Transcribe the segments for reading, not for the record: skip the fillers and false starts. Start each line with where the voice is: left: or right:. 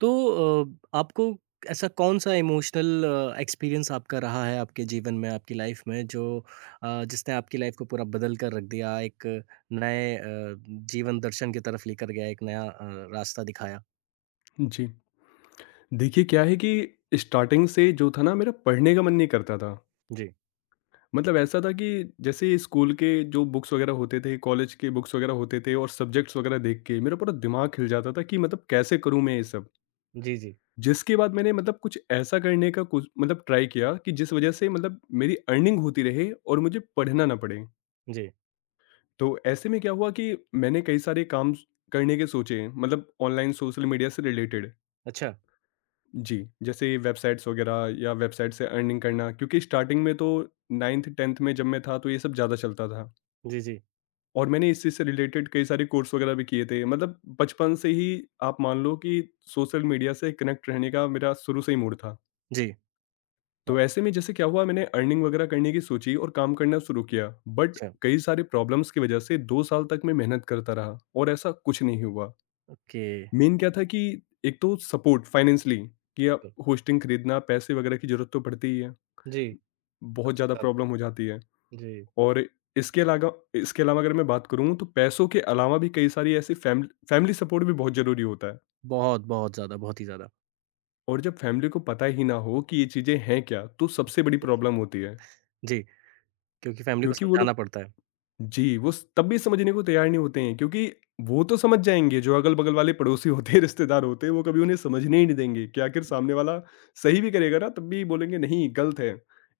right: तो आपको ऐसा कौन-सा इमोशनल एक्सपीरियंस आपका रहा है आपके जीवन में, आपकी लाइफ में जो जिसने आपकी लाइफ को पूरा बदल कर रख दिया, एक नए जीवन दर्शन की तरफ लेकर गया, एक नया रास्ता दिखाया?
left: जी। देखिए क्या है कि स्टार्टिंग से जो था ना, मेरा पढ़ने का मन नहीं करता था।
right: जी।
left: मतलब ऐसा था कि जैसे स्कूल के जो बुक्स वगैरह होते थे, कॉलेज के बुक्स वगैरह होते थे और सब्जेक्ट्स वगैरह देख के मेरा पूरा दिमाग हिल जाता था कि मतलब कैसे करूँ मैं ये सब?
right: जी, जी।
left: जिसके बाद मैंने मतलब कुछ ऐसा करने का, कुछ मतलब ट्राई किया कि जिस वजह से मतलब मेरी अर्निंग होती रहे और मुझे पढ़ना ना पड़े।
right: जी।
left: तो ऐसे में क्या हुआ कि मैंने कई सारे काम स करने के सोचे, मतलब ऑनलाइन सोशल मीडिया से रिलेटेड।
right: अच्छा।
left: जी, जैसे वेबसाइट्स वगैरह, या वेबसाइट से अर्निंग करना, क्योंकि स्टार्टिंग में तो 9th-10th में जब मैं था तो ये सब ज़्यादा चलता था,
right: जी, जी।
left: और मैंने इसी से रिलेटेड कई सारे कोर्स वगैरह भी किए थे। मतलब बचपन से ही आप मान लो कि सोशल मीडिया से कनेक्ट रहने का मेरा शुरू से ही मूड था।
right: जी। वाह,
left: तो ऐसे में जैसे क्या हुआ, मैंने अर्निंग वगैरह करने की सोची और काम करना शुरू किया। बट
right: अच्छा।
left: कई सारे प्रॉब्लम्स की वजह से 2 साल तक मैं मेहनत करता रहा और ऐसा कुछ नहीं हुआ।
right: ओके।
left: मेन क्या था कि एक तो सपोर्ट फाइनेंशियली कि आप
right: जी।
left: होस्टिंग खरीदना, पैसे वगैरह की ज़रूरत तो पड़ती ही है। बहुत ज़्यादा प्रॉब्लम हो जाती है।
right: जी।
left: और इसके अलावा अगर मैं बात करूँ, तो पैसों के अलावा भी कई सारी ऐसी फैमिली फैमिली सपोर्ट भी बहुत ज़रूरी होता है।
right: बहुत, बहुत ज़्यादा, बहुत ही ज़्यादा।
left: और जब फैमिली को पता ही ना हो कि ये चीज़ें हैं क्या, तो सबसे बड़ी प्रॉब्लम होती है,
right: जी, क्योंकि फैमिली को
left: क्योंकि वो
right: समझाना
left: लोग,
right: पड़ता है।
left: जी, वो तब भी समझने को तैयार नहीं होते हैं। क्योंकि वो तो समझ जाएंगे, जो अगल बगल वाले पड़ोसी होते हैं, रिश्तेदार होते हैं, वो कभी उन्हें समझने ही नहीं देंगे कि आखिर सामने वाला सही भी करेगा ना, तब भी बोलेंगे नहीं, गलत है,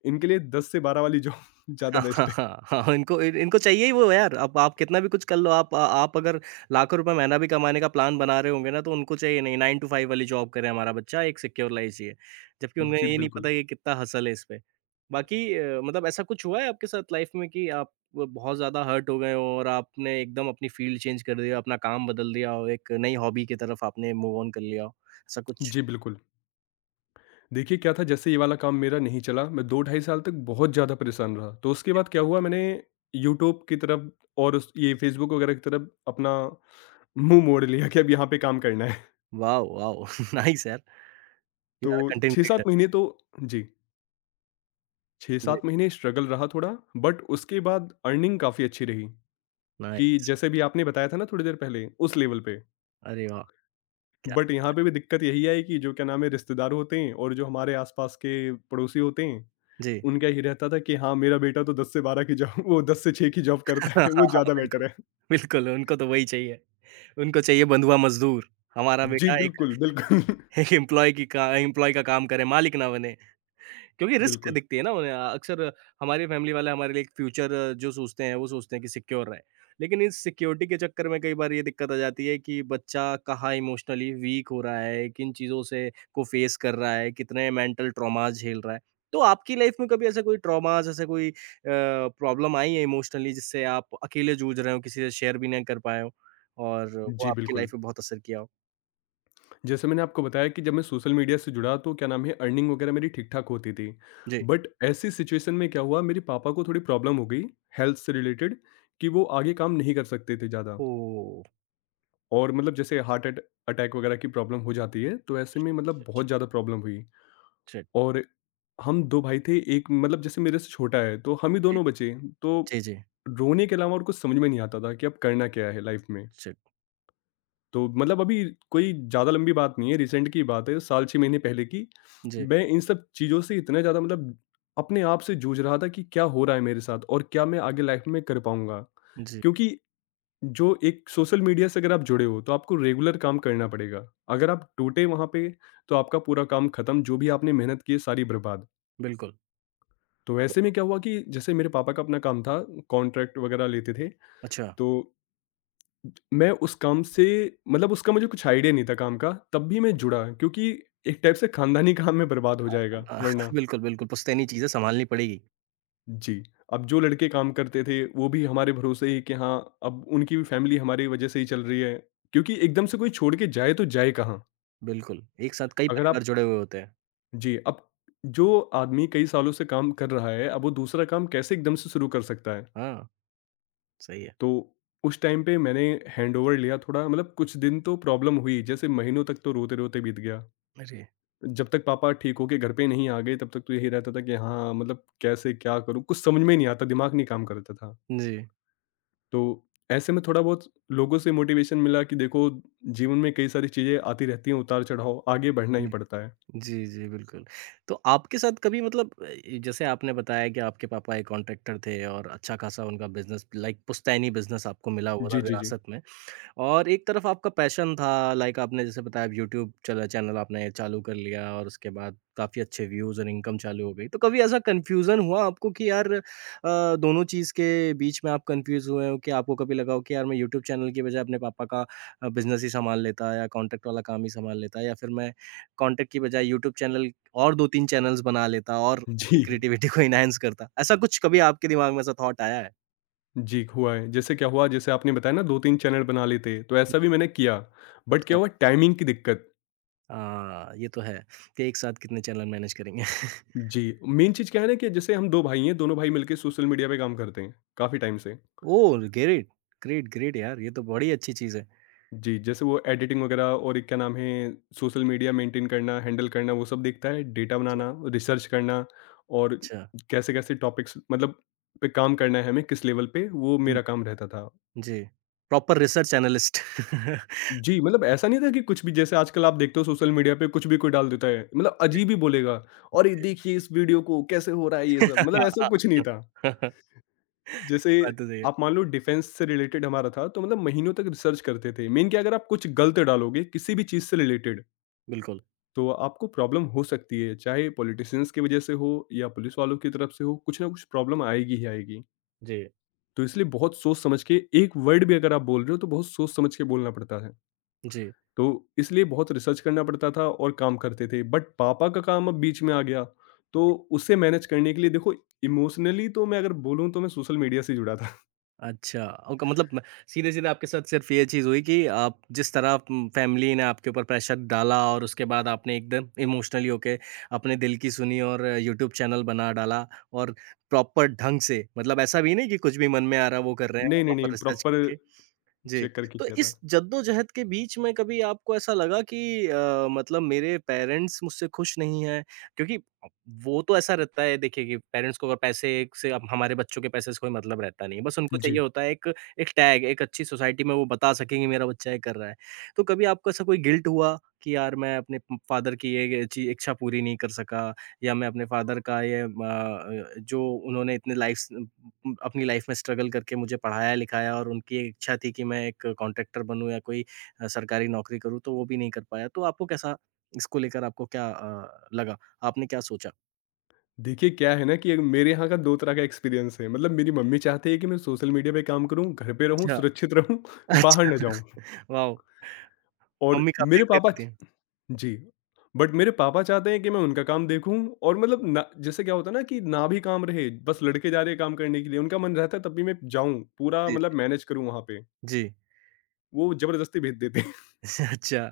left: इनके लिए 10 से 12 वाली जॉब ज़्यादा
right: हाँ,
left: बेस्ट है।
right: हाँ, हाँ, इनको चाहिए ही वो यार, अब आप कितना भी कुछ कर लो, आप अगर लाखों रुपए महीना भी कमाने का प्लान बना रहे होंगे ना, तो उनको चाहिए नहीं 9 टू 5 वाली जॉब करे हमारा बच्चा, एक सिक्योर लाइफ़ जिए। जबकि उन्हें
left: जी,
right: ये नहीं पता
left: बिल्कुल।
right: ये कितना हसल है इस पे। बाकी मतलब ऐसा कुछ हुआ है आपके साथ लाइफ़ में कि आप वो बहुत ज़्यादा हर्ट हो गए हो और आपने एकदम अपनी फ़ील्ड चेंज कर दिया, अपना काम बदल दिया हो, एक नई हॉबी की तरफ आपने मूव ऑन कर लिया हो? ऐसा कुछ?
left: जी, बिल्कुल। देखिए क्या था, जैसे ये वाला काम मेरा नहीं चला, मैं 2 ढाई साल तक बहुत ज़्यादा परेशान रहा। तो उसके बाद क्या हुआ, मैंने यूट्यूब की तरफ और उस ये फ़ेसबुक वगैरह की तरफ अपना मुँह मोड़ लिया कि अब यहाँ पे काम करना है।
right: वॉव! वॉव! नाइस यार, यू
left: तो
right: आर अ कंटेंट
left: 6-7
right: क्रिएटर।
left: महीने तो, जी, 6-7
right: ग्रेट,
left: महीने स्ट्रगल रहा थोड़ा, बट उसके बाद अर्निंग काफ़ी अच्छी रही, कि
right: नाइस।
left: जैसे भी आपने बताया था ना थोड़ी देर पहले, उस लेवल पे।
right: अरे वाह! क्या
left: बट यहाँ पे भी दिक्कत यही आई कि जो क्या नाम है, रिश्तेदार होते हैं और जो हमारे आस-पास के पड़ोसी होते हैं,
right: जी।
left: उनका ये रहता था कि हाँ, मेरा बेटा तो 10 से 12 की जॉब, वो 10 से 6 की जॉब
right: हाँ,
left: करता है,
right: हाँ,
left: वो
right: हाँ,
left: ज़्यादा
right: बिल्कुल।
left: बेटर है।
right: बिल्कुल, उनको तो वही चाहिए। उनको चाहिए बंधुआ मज़दूर। हमारा
left: जी,
right: बेटा एक
left: बिल्कुल, बिल्कुल,
right: एक एम्प्लॉयी का काम करे, मालिक ना बने। क्योंकि रिस्क
left: बिल्कुल।
right: दिखती है ना उन्हें अक्सर। हमारी फैमिली वाले हमारे लिए एक फ्यूचर जो सोचते हैं वो सोचते हैं कि सिक्योर रहे। लेकिन इस सिक्योरिटी के चक्कर में कई बार ये दिक्कत आ जाती है कि बच्चा कहाँ इमोशनली वीक हो रहा है, किन चीज़ों से को फेस कर रहा है, कितने मेंटल ट्रॉमास झेल रहा है। तो आपकी लाइफ में कभी ऐसा कोई ट्रॉमास ऐसा कोई अ, प्रॉब्लम आई है इमोशनली जिससे आप अकेले जूझ रहे हो, किसी से शेयर भी नहीं कर पाए हो और वो
left: जी,
right: आपकी लाइफ
left: बिल्कुल।
right: पे बहुत असर किया हो?
left: जैसे मैंने आपको बताया कि जब मैं सोशल मीडिया से जुड़ा, तो क्या नाम है, अर्निंग वगैरह मेरी ठीक-ठाक होती थी।
right: जी।
left: बट ऐसी सिचुएशन में क्या हुआ, मेरे पापा को थोड़ी प्रॉब्लम हो गई, हेल्थ से रिलेटेड, कि वो आगे काम नहीं कर सकते थे ज़्यादा।
right: ओह!
left: और मतलब जैसे हार्ट अट अटैक वगैरह की प्रॉब्लम हो जाती है, तो ऐसे में मतलब
right: शिट,
left: बहुत ज़्यादा प्रॉब्लम हुई।
right: शिट,
left: और हम 2 भाई थे, एक मतलब जैसे मेरे से छोटा है, तो हम ही
right: जी,
left: दोनों बचे। तो
right: जी, जी।
left: रोने के अलावा और कुछ समझ में नहीं आता था कि अब करना क्या है लाइफ में।
right: शिट,
left: तो मतलब अभी कोई ज़्यादा लंबी बात नहीं है, रिसेंट की बात है, साल 6 महीने पहले की।
right: जी,
left: मैं इन सब चीज़ों से इतना ज़्यादा मतलब अपने आप से जूझ रहा था कि क्या हो रहा है मेरे साथ, और क्या मैं आगे लाइफ में कर पाऊँगा?
right: जी।
left: क्योंकि जो एक सोशल मीडिया से अगर आप जुड़े हो, तो आपको रेगुलर काम करना पड़ेगा। अगर आप टूटे वहाँ पे, तो आपका पूरा काम खत्म, जो भी आपने मेहनत की है, सारी बर्बाद।
right: बिल्कुल।
left: तो
right: तो
left: ऐसे में क्या हुआ कि जैसे मेरे पापा का अपना काम था, कॉन्ट्रैक्ट वगैरह लेते थे,
right: अच्छा।
left: तो मैं उस काम से, मतलब उसका मुझे कुछ आइडिया नहीं था काम का, तब भी मैं जुड़ा, क्योंकि एक टाइप से खानदानी काम में बर्बाद हो जाएगा
right: अ,
left: वरना।
right: बिल्कुल, बिल्कुल, पुश्तैनी चीज़ें सँभालनी पड़ेगी।
left: जी, अब जो लड़के काम करते थे, वो भी हमारे भरोसे ही कि हाँ, अब उनकी भी फैमिली हमारी वजह से ही चल रही है, क्योंकि एकदम
right: जी।
left: से कोई छोड़ के जाए तो जाए कहाँ?
right: बिल्कुल, एक साथ कई
left: अगर आप
right: परिवार जुड़े हुए होते हैं।
left: जी, अब जो आदमी कई सालों से काम कर रहा है, अब वो दूसरा काम कैसे एकदम से शुरू कर सकता है?
right: हाँ, सही है।
left: तो उस टाइम पे मैंने हैंडओवर लिया थोड़ा, मतलब कुछ दिन तो प्रॉब्लम हुई, जैसे महीनों तक तो रोते-रोते बीत गया।
right: जी। अरे!
left: जब तक पापा ठीक होके घर पे नहीं आ गए, तब तक तो यही रहता था कि हाँ, मतलब कैसे क्या करूँ? कुछ समझ में ही नहीं आता, दिमाग नहीं काम करता था।
right: जी।
left: तो ऐसे में थोड़ा बहुत लोगों से मोटिवेशन मिला कि देखो, जीवन में कई सारी चीज़ें आती रहती हैं, उतार-चढ़ाव, आगे बढ़ना ही
right: हुँ।
left: पड़ता है।
right: जी, जी, बिल्कुल। तो आपके साथ कभी मतलब जैसे आपने बताया कि आपके पापा एक कॉन्ट्रैक्टर थे और अच्छा-खासा उनका बिज़नेस लाइक पुश्तैनी बिज़नेस आपको मिला हुआ था
left: जी, जी, जी।
right: विरासत में। और एक तरफ आपका पैशन था, लाइक आपने जैसे बताया यूट्यूब चला चैनल आपने चालू कर लिया और उसके बाद काफ़ी अच्छे व्यूज़ और इनकम चालू हो गई। तो कभी ऐसा कन्फ्यूज़न हुआ आपको कि यार दोनों चीज़ के बीच में आप कन्फ्यूज़ हुए हो कि आपको कभी लगा हो कि यार मैं यूट्यूब चैनल की बजाय अपने पापा का बिज़नेस ही सँभाल लेता या कॉन्टेंट वाला काम ही सँभाल लेता या फिर मैं कॉन्टेंट की बजाय यूट्यूब चैनल और 2-3 चैनल्स बना लेता और
left: जी।
right: अपनी क्रिएटिविटी को एनहांस करता। ऐसा कुछ कभी आपके दिमाग में ऐसा थॉट आया है?
left: जी, हुआ है। जैसे क्या हुआ, जैसे आपने बताया ना 2-3 चैनल बना लेते, तो ऐसा भी मैंने किया। बट
right: अच्छा।
left: क्या हुआ, टाइमिंग की दिक्कत।
right: हाँ, ये तो है कि एक साथ कितने चैनल मैनेज करेंगे।
left: जी, मेन चीज़ क्या है ना, कि जैसे हम 2 भाई हैं, दोनों भाई मिलके सोशल मीडिया पे काम करते हैं, काफ़ी टाइम से।
right: ओह! ग्रेट, ग्रेट, ग्रेट यार ये तो बड़ी अच्छी चीज़ है।
left: जी, जैसे वो एडिटिंग वगैरह और एक क्या नाम है, सोशल मीडिया मेंटेन करना, हैंडल करना, वो सब देखता है, डेटा
right: अच्छा,
left: बनाना, रिसर्च करना, और
right: अच्छा।
left: कैसे-कैसे टॉपिक्स मतलब पे काम करना है हमें, किस लेवल पे, वो
right: हुँ।
left: मेरा काम रहता था।
right: जी, प्रॉपर रिसर्च एनालिस्ट।
left: जी, मतलब ऐसा नहीं था कि कुछ भी, जैसे आजकल आप देखते हो सोशल मीडिया पे कुछ भी कोई डाल देता है, मतलब
right: जी,
left: अजीब ही बोलेगा, "अरे!
right: जी।
left: देखिए इस वीडियो को, कैसे हो रहा है ये सब।" मतलब
right: हाँ,
left: ऐसा
right: हाँ,
left: कुछ नहीं था।
right: हाँ,
left: जैसे
right: ये बात तो सही है।
left: आप मान लो डिफेंस से रिलेटेड हमारा था, तो मतलब महीनों तक रिसर्च करते थे मेन, कि अगर आप कुछ गलत डालोगे किसी भी चीज़ से रिलेटेड,
right: बिल्कुल,
left: तो आपको प्रॉब्लम हो सकती है, चाहे पॉलिटिशियंस की वजह से हो या पुलिस वालों की तरफ से हो, कुछ ना कुछ प्रॉब्लम आएगी ही आएगी।
right: जी,
left: तो इसलिए बहुत सोच समझ के एक वर्ड भी अगर आप बोल रहे हो, तो बहुत सोच समझ के बोलना पड़ता है।
right: जी।
left: तो इसलिए बहुत रिसर्च करना पड़ता था और काम करते थे, बट पापा का काम अब बीच में आ गया, तो उसे मैनेज करने के लिए, देखो, इमोशनली तो मैं अगर बोलूँ तो मैं सोशल मीडिया से जुड़ा था।
right: अच्छा, ओके, मतलब म सीधे-सीधे आपके साथ सिर्फ़ ये चीज़ हुई कि आप जिस तरह फैमिली ने आपके ऊपर प्रेशर डाला और उसके बाद आपने एकदम इमोशनली होके अपने दिल की सुनी और यूट्यूब चैनल बना डाला और प्रॉपर ढंग से मतलब ऐसा भी नहीं कि कुछ भी मन में आ रहा है वो कर रहे हैं,
left: नहीं नहीं
right: प्रॉपर
left: नहीं,
right: रिसर्च
left: प्रॉपर
right: करके। जी,
left: चेक करके
right: तो
left: किया था।
right: इस जद्दोजहद के बीच में कभी आपको ऐसा लगा कि मतलब मेरे पेरेंट्स मुझसे खुश नहीं हैं? क्योंकि अ, वो तो ऐसा रहता है देखिए कि पेरेंट्स को अगर पैसे से अब हमारे बच्चों के पैसे से कोई मतलब रहता नहीं है। बस उनको
left: जी।
right: चाहिए होता है एक एक टैग, एक अच्छी सोसाइटी में वो बता सकें कि मेरा बच्चा ये कर रहा है। तो कभी आपको ऐसा कोई गिल्ट हुआ कि यार मैं अपने प फ़ादर की ये ची इच्छा पूरी नहीं कर सका या मैं अपने फ़ादर का ये जो उन्होंने इतने अपनी लाइफ़ में स्ट्रगल करके मुझे पढ़ाया-लिखाया और उनकी एक इच्छा थी कि मैं एक कॉन्ट्रैक्टर बनूँ या कोई सरकारी नौकरी करूँ, तो वो भी नहीं कर पाया। तो आपको कैसा इसको लेकर आपको क्या लगा? आपने क्या सोचा?
left: देखिए क्या है ना कि एक मेरे यहाँ का 2 तरह का एक्सपीरियंस है। मतलब मेरी मम्मी चाहती है कि मैं सोशल मीडिया पे काम करूँ, घर पे रहूँ, सुरक्षित रहूँ, बाहर
right: अच्छा,
left: ना जाऊँ,
right: अच्छा, वाओ!
left: और
right: मम्मी काफ़ी
left: मेरे
right: एक्टिव
left: पापा।
right: रहती हैं।
left: जी। बट मेरे पापा चाहते हैं कि मैं उनका काम देखूँ, और मतलब ना, जैसे क्या होता है ना कि ना भी काम रहे, बस लड़के जा रहे हैं काम करने के लिए, उनका मन रहता है, तब भी मैं जाऊँ, पूरा
right: जी,
left: मतलब
right: जी।
left: मैनेज करूँ वहाँ पे।
right: जी,
left: वो ज़बरदस्ती भेज देते हैं।
right: अच्छा।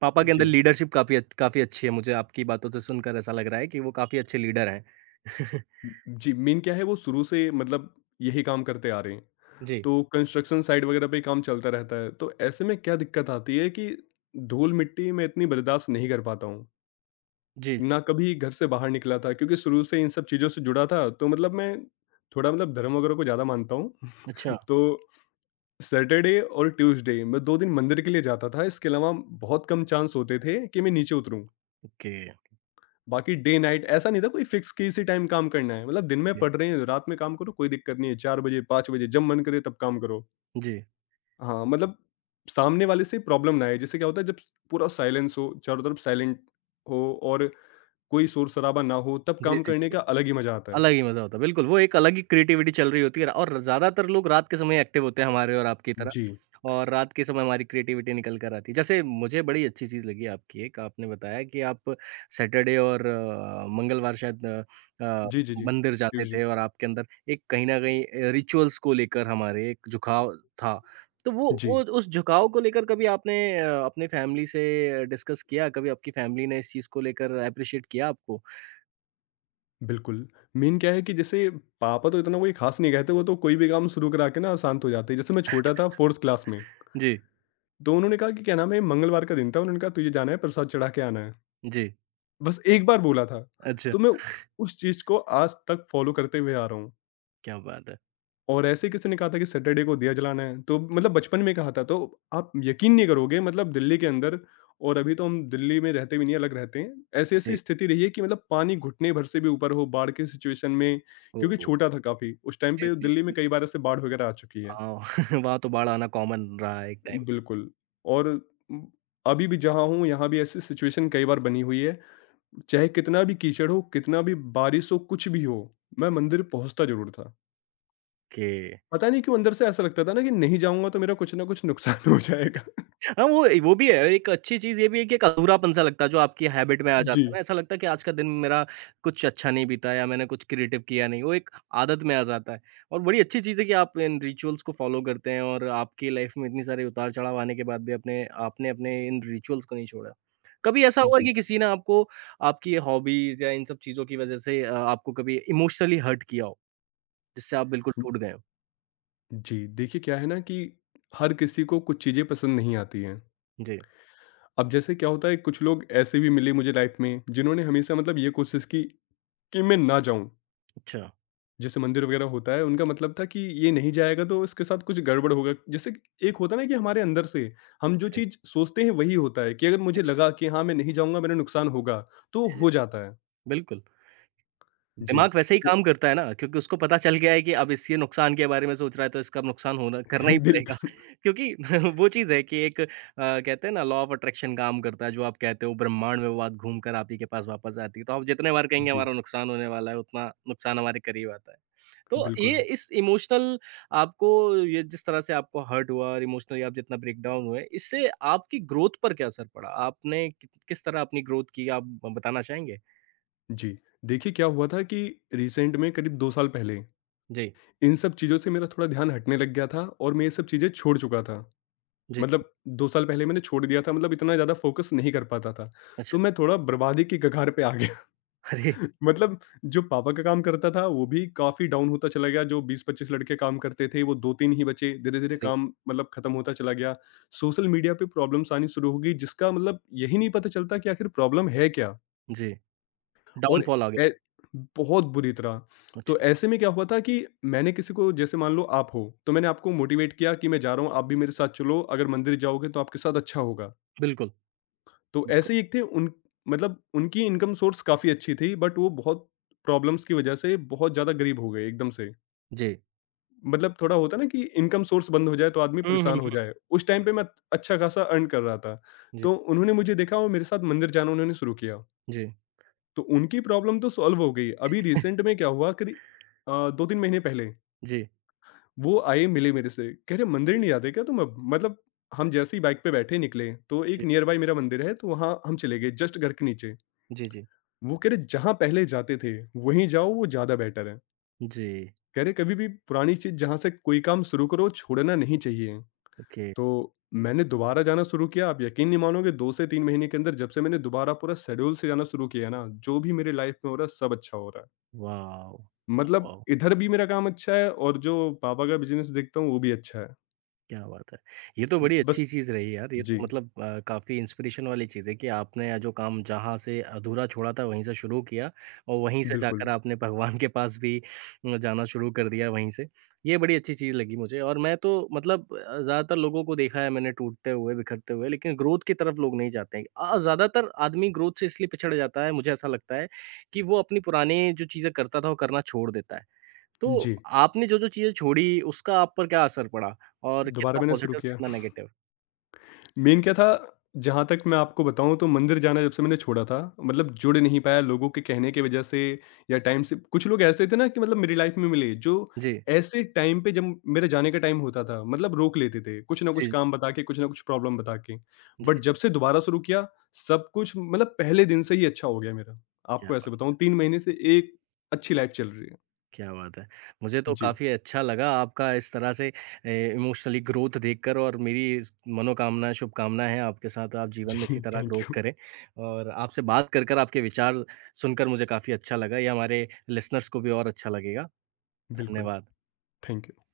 right: पापा के अंदर
left: जी।
right: लीडरशिप काफ़ी अच्छी है, मुझे आपकी बातों से सुनकर ऐसा लग रहा है कि वो काफ़ी अच्छे लीडर हैं।
left: जी, मेन क्या है, वो शुरू से मतलब यही काम करते आ रहे हैं।
right: जी,
left: तो कंस्ट्रक्शन साइट वगैरह पे काम चलता रहता है, तो ऐसे में क्या दिक्कत आती है कि धूल-मिट्टी मैं इतनी बर्दाश्त नहीं कर पाता हूँ।
right: जी, जी।
left: ना कभी घर से बाहर निकला था, क्योंकि शुरू से इन सब चीज़ों से जुड़ा था, तो मतलब मैं थोड़ा मतलब धर्म वगैरह को ज़्यादा मानता हूँ।
right: अच्छा,
left: तो सैटरडे और ट्यूसडे मैं 2 दिन मंदिर के लिए जाता था, इसके अलावा बहुत कम चांस होते थे कि मैं नीचे उतरूँ।
right: ओके।
left: बाकी डे नाइट ऐसा नहीं था कोई फिक्स कि इसी टाइम काम करना है, मतलब दिन में
right: जी।
left: पढ़ रहे हैं, रात में काम करो कोई दिक्कत नहीं है, 4 बजे, 5 बजे जब मन करे तब काम करो।
right: जी।
left: हाँ, मतलब सामने वाले से प्रॉब्लम ना आए। जैसे क्या होता है, जब पूरा साइलेंस हो, चारों तरफ साइलेंट हो और कोई शोर-शराबा ना हो, तब
right: जी,
left: काम
right: जी,
left: करने
right: जी।
left: का अलग ही मज़ा आता है।
right: अलग ही मज़ा होता है, बिल्कुल, वो एक अलग ही क्रिएटिविटी चल रही होती है और ज़्यादातर लोग रात के समय एक्टिव होते हैं हमारे और आपकी तरह
left: जी।
right: और रात के समय हमारी क्रिएटिविटी निकल कर आती है। जैसे मुझे बड़ी अच्छी चीज़ लगी आपकी एक, आपने बताया कि आप सैटरडे और मंगलवार शायद अ,
left: जी, जी, जी।
right: मंदिर जाते
left: ट्यूसडे।
right: थे और आपके अंदर एक कहीं न कहीं रिचुअल्स को लेकर हमारे एक झुकाव था। तो वो
left: जी,
right: उस झुकाव को लेकर कभी आपने अपने फैमिली से डिस्कस किया? कभी आपकी फैमिली ने इस चीज़ को लेकर एप्रिशिएट किया आपको?
left: बिल्कुल। मेन क्या है कि जैसे पापा तो इतना कोई ख़ास नहीं कहते, वो तो कोई भी काम शुरू करा के ना शांत हो जाते हैं। जैसे मैं छोटा था 4th क्लास में,
right: जी।
left: तो उन्होंने कहा कि क्या नाम है, मंगलवार का दिन था, उन्होंने कहा तुझे जाना है, प्रसाद चढ़ा के आना है।
right: जी,
left: बस एक बार बोला था,
right: अच्छा,
left: तो मैं उस चीज़ को आज तक फ़ॉलो करते हुए आ रहा हूँ।
right: क्या बात है।
left: और ऐसे ही किसी ने कहा था कि सैटरडे को दिया जलाना है, तो मतलब बचपन में कहा था तो आप यकीन नहीं करोगे, मतलब दिल्ली के अंदर, और अभी तो हम दिल्ली में रहते भी नहीं, अलग रहते हैं। ऐसी-ऐसी
right: जी,
left: स्थिति रही है कि मतलब पानी घुटने भर से भी ऊपर हो बाढ़ की सिचुएशन में, क्योंकि
right: ओह!
left: छोटा था काफ़ी। उस टाइम
right: जी,
left: पे
right: जी, जी,
left: दिल्ली में
right: बिल्कुल।
left: कई बार ऐसे बाढ़ वगैरह आ चुकी है।
right: अ, वहाँ तो बाढ़ आना कॉमन रहा है एक टाइम पे
left: बिल्कुल। और उम, अभी भी जहाँ हूँ, यहाँ भी ऐसी सिचुएशन कई बार बनी हुई है। चाहे कितना भी कीचड़ हो, कितना भी बारिश हो, कुछ भी हो, मैं मंदिर पहुँचता ज़रूर था।
right: कि
left: पता नहीं क्यों अंदर से ऐसा लगता था ना कि नहीं जाऊँगा तो मेरा कुछ न कुछ नुकसान हो जाएगा।
right: हाँ, वो भी है। एक अच्छी चीज़ ये भी है कि एक अधूरापन-सा लगता है जो आपकी हैबिट में आ जाता
left: जी।
right: है ना, ऐसा लगता है कि आज का दिन मेरा कुछ अच्छा नहीं बीता या मैंने कुछ क्रिएटिव किया नहीं, वो एक आदत में आ जाता है। और बड़ी अच्छी चीज़ है कि आप इन रिचुअल्स को फ़ॉलो करते हैं और आपकी लाइफ़ में इतनी सारे उतार-चढ़ाव आने के बाद भी अपने आपने अपने इन रिचुअल्स को नहीं छोड़ा। कभी ऐसा हुआ है
left: जी।
right: कि किसी ने आपको आपकी हॉबीज़ या इन सब चीज़ों की वज़ह से आपको कभी इमोशनली हर्ट किया हो, जिससे आप बिल्कुल
left: हुँ,
right: टूट गए हो?
left: जी, देखिए क्या है ना कि हर किसी को कुछ चीज़ें पसंद नहीं आती हैं।
right: जी,
left: अब जैसे क्या होता है कुछ लोग ऐसे भी मिले मुझे लाइफ़ में जिन्होंने हमेशा मतलब ये कोशिश की कि मैं ना जाऊँ।
right: अच्छा।
left: जैसे मंदिर वगैरह होता है उनका मतलब था कि ये नहीं जाएगा तो इसके साथ कुछ गड़बड़ होगा। जैसे कि एक होता है ना कि हमारे अंदर से हम जो
right: जी।
left: चीज़ सोचते हैं वही होता है कि अगर मुझे
right: जी,
left: लगा कि हाँ, मैं नहीं जाऊँगा मेरा नुकसान होगा, तो
right: जी, जी।
left: हो जाता है।
right: बिल्कुल।
left: जी,
right: दिमाग वैसे ही
left: तो
right: काम करता है ना क्योंकि उसको पता चल गया है कि अब इसके नुकसान के बारे में सोच रहा है तो इसका अब नुकसान होना करना ही पड़ेगा
left: बिल्कुल
right: क्योंकि वो चीज़ है कि एक कहते हैं ना लॉ ऑफ अट्रैक्शन काम करता है जो आप कहते हो ब्रह्मांड में वो बात घूम कर आप ही के पास वापस आती है तो आप जितने बार कहेंगे
left: जी।
right: हमारा नुकसान होने वाला है उतना नुकसान हमारे करीब आता है। तो
left: बिल्कुल,
right: आपको ये जिस तरह से आपको हर्ट हुआ और इमोशनली आप जितना ब्रेकडाउन हुए इससे आपकी ग्रोथ पर क्या असर पड़ा आपने किस तरह अपनी ग्रोथ की आप बताना चाहेंगे?
left: जी। देखिए क्या हुआ था कि रिसेंट में करीब 2 साल पहले
right: जी।
left: इन सब चीज़ों से मेरा थोड़ा ध्यान हटने लग गया था और मैं ये सब चीज़ें छोड़ चुका था।
right: जी।
left: मतलब 2 साल पहले मैंने छोड़ दिया था मतलब इतना ज़्यादा फ़ोकस नहीं कर पाता था।
right: अच्छा।
left: तो मैं थोड़ा बर्बादी की कगार पे आ गया।
right: अरे!
left: मतलब जो पापा का काम करता था वो भी काफ़ी डाउन होता चला गया, जो 20-25 लड़के काम करते थे वो 2-3 ही बचे, धीरे-धीरे
right: अरे!
left: काम मतलब खत्म होता चला गया। सोशल मीडिया पे प्रॉब्लम्स आनी शुरू हो गई जिसका मतलब यही नहीं पता चलता कि आखिर प्रॉब्लम है क्या?
right: जी,
left: और
right: डाउनफॉल आ गया।
left: ए बहुत बुरी तरह। तो
right: अच्छा,
left: ऐसे में क्या हुआ था कि मैंने किसी को जैसे मान लो आप हो, तो मैंने आपको मोटिवेट किया कि मैं जा रहा हूँ, आप भी मेरे साथ चलो, अगर मंदिर जाओगे तो आपके साथ अच्छा होगा।
right: बिल्कुल,
left: तो
right: बिल्कुल,
left: ऐसे ही एक थे उन मतलब उनकी इनकम सोर्स काफ़ी अच्छी थी बट वो बहुत प्रॉब्लम्स की वजह से बहुत ज़्यादा गरीब हो गए एकदम से।
right: जी।
left: मतलब थोड़ा होता है ना कि इनकम सोर्स बंद हो जाए तो आदमी
right: हुँ, हुँ,
left: परेशान हो
right: हुँ।
left: जाए, उस टाइम पे मैं अच्छा खासा अर्न कर रहा था।
right: जी,
left: तो उन्होंने मुझे देखा और मेरे साथ मंदिर जाना उन्होंने शुरू किया।
right: जी,
left: तो उनकी प्रॉब्लम तो सॉल्व हो गई। अभी रिसेंट में क्या हुआ 2-3 महीने पहले,
right: जी,
left: वो आए मिले मेरे से, कह रहे मंदिर
right: जी,
left: नहीं जाते क्या तुम अब? मतलब हम जैसे ही बाइक पे बैठे निकले, तो एक
right: जी,
left: नियर बाय मेरा मंदिर है, तो वहाँ हम चले गए जस्ट घर के नीचे।
right: जी, जी,
left: वो कह रहे जहाँ पहले जाते थे, वहीं जाओ वो ज़्यादा बेटर है।
right: जी,
left: कह रहे कभी भी पुरानी चीज़ जहाँ से कोई काम शुरू करो, छोड़ना नहीं चाहिए।
right: ओके,
left: तो मैंने दोबारा जाना शुरू किया, आप यकीन नहीं मानोगे 2 से 3 महीने के अंदर जब से मैंने दोबारा पूरा शेड्यूल से जाना शुरू किया ना, जो भी मेरे लाइफ में हो रहा है सब अच्छा हो रहा है।
right: वॉव!
left: मतलब
right: वॉव!
left: इधर भी मेरा काम अच्छा है और जो पापा का बिज़नेस देखता हूँ वो भी अच्छा है।
right: क्या बात है! ये तो बड़ी
left: बस
right: अच्छी चीज़ रही यार, ये
left: जी,
right: तो मतलब काफ़ी इंस्पिरेशन वाली चीज़ है कि आपने जो काम जहाँ से अधूरा छोड़ा था वहीं से शुरू किया और वहीं से जाकर
left: बिल्कुल।
right: आपने भगवान के पास भी जाना शुरू कर दिया वहीं से। ये बड़ी अच्छी चीज़ लगी मुझे और मैं तो मतलब ज़्यादातर लोगों को देखा है मैंने टूटते हुए, बिखरते हुए लेकिन ग्रोथ की तरफ लोग नहीं जाते हैं। ज़्यादातर आदमी ग्रोथ से इसलिए पिछड़ जाता है मुझे ऐसा लगता है कि वो अपनी पुरानी जो चीज़ें करता था वो करना छोड़ देता है। तो
left: जी,
right: आपने जो-जो चीज़ें छोड़ी उसका आप पर क्या असर पड़ा? और कितना
left: दोबारा मैंने शुरू
right: पॉज़िटिव
left: किया।
right: कितना नेगेटिव?
left: मेन क्या था, जहाँ तक मैं आपको बताऊँ तो मंदिर जाना जब से मैंने छोड़ा था, मतलब जुड़ नहीं पाया लोगों के कहने की वजह से या टाइम से कुछ लोग ऐसे थे ना कि मतलब मेरी लाइफ में मिले, जो
right: जी,
left: ऐसे टाइम पे जब मेरे जाने का टाइम होता था, मतलब रोक लेते थे, कुछ ना
right: जी,
left: कुछ
right: जी,
left: काम बता के, कुछ ना कुछ प्रॉब्लम बता के। बट
right: जी।
left: जब से दोबारा शुरू किया, सब कुछ मतलब पहले दिन से ही अच्छा हो गया मेरा।
right: क्या
left: आपको
right: बात
left: ऐसे बताऊँ 3 महीने से एक अच्छी लाइफ चल रही है।
right: क्या बात है। मुझे तो
left: जी,
right: काफ़ी अच्छा लगा आपका इस तरह से इमोशनली ग्रोथ देखकर और मेरी इस मनोकामना, शुभकामनाएँ हैं आपके साथ आप जीवन
left: जी,
right: में इसी तरह
left: थैंक
right: ग्रोथ
left: यू।
right: करें। और आपसे बात कर आपके विचार सुनकर मुझे काफ़ी अच्छा लगा। ये हमारे लिसनर्स को भी और अच्छा लगेगा।
left: बिल्कुल,
right: धन्यवाद।
left: Thank you.